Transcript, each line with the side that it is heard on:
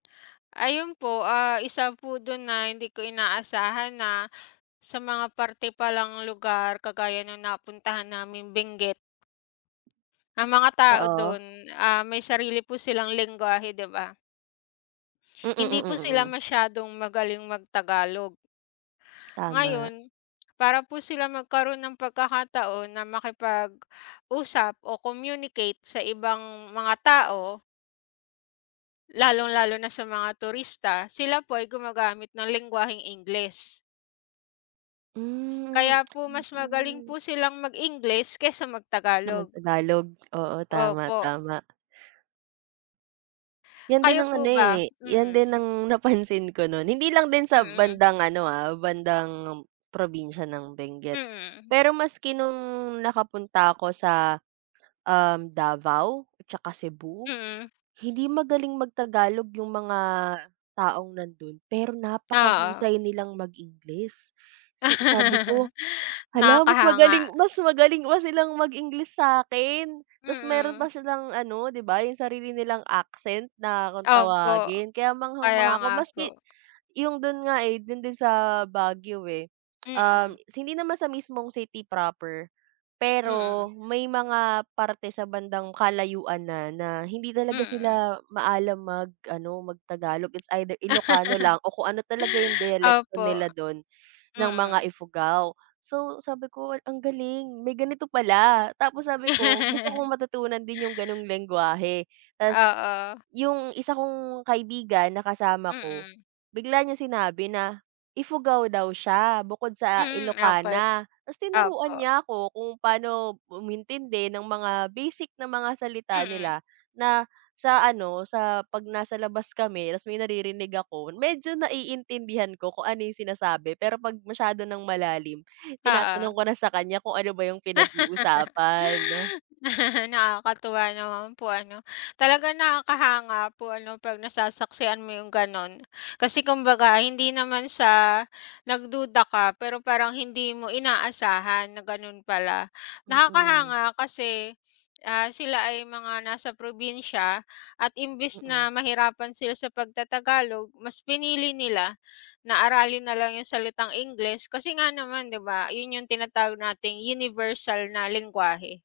left: Ayun po ah, isa po dun na hindi ko inaasahan na sa mga parte palang lugar kagaya nung napuntahan namin Benguet. Ang mga tao
right: Oo.
left: dun ah may sarili po silang lengwahe, di ba?
right: Mm
left: Hindi
right: mm
left: po sila
right: mm.
left: masyadong magaling mag tagalog.
right: Tama.
left: Ngayon, para po sila magkaroon ng pagkakataon na makipag-usap o communicate sa ibang mga tao lalong-lalo na sa mga turista sila po ay gumagamit ng lengwaheng Ingles.
right: Hmm
left: Kaya po mas magaling
right: oo.
left: po silang mag Ingles kesa mag
right: Kesa mag
left: Tagalog.
right: tagalog? Oo tama
left: Opo.
right: tama. Yan din
left: Kayo
right: ang ano
left: po ba?
right: eh, yan din
left: Mm.
right: ang napansin ko nun. Hindi lang din sa
left: Mm.
right: bandang ano ah, bandang probinsya ng Benguet.
left: Mhm.
right: Pero maski nung nakapunta ako sa, um, Davao at tsaka Cebu.
left: Mhm.
right: Hindi magaling mag tagalog yung mga taong nandun pero
left: Oo.
right: napakahusay nilang mag Ingles. Si Sabi ko "Hala mas
left: Nakakahanga.
right: magaling mas magaling pa silang mag Ingles sakin" Tas meron pa
left: Mm.
right: silang ano di ba yung sarili nilang accent na kung
left: Opo.
right: tawagin kaya
left: Kaya
right: manghang-mangha ako
left: nga
right: maski
left: po.
right: yung dun nga eh dun din sa Baguio eh. Um,
left: Mm.
right: hindi naman sa mismong city proper. Pero
left: Mm.
right: may mga parte sa bandang kalayuan na na hindi talaga
left: Mm.
right: sila maalam mag-ano mag Tagalog. It's either ilocano lang o kung ano talaga yung diyalekto
left: Opo,
right: nila dun, ng mga
left: mm.
right: Ifugao. So sabi ko wal ang galing may ganito pala. Tapos sabi ko gusto kong matutunan din yung ganong lengwahe tas.
left: Oo.
right: Yung isa kong kaibigan na kasama ko
left: Mm.
right: bigla niya sinabi na ifugao daw siya. Bukod sa
left: Hmm okey
right: ilokana tas tinuruan
left: opo.
right: niya ako kung pano umintindi ng mga basic na mga salita
left: Mm.
right: nila. Na sa ano sa pag nasa labas kami tas may naririnig ako medyo naiintindihan ko kung ano yung sinasabi. Pero pag masyado ng malalim
left: Oo.
right: tinatanong ko na sa kanya kung ano ba yung pinag-uusapan.
left: Nakakatuwa naman po ano? Talaga nakakahanga po ano pag nasasaksihan mo yung ganun. Kasi kumbaga hindi naman siya nagduda ka. Pero parang hindi mo inaasahan na ganun pala.
right: Mm.
left: Nakakahanga kasi ah, sila ay mga nasa probinsya. At imbes
right: Mm.
left: na mahirapan sila sa pagta-tagalog mas pinili nila na aralin nalang yung salitang Ingles kasi nga naman di ba yun yung tinatawag nating universal na lengwahe.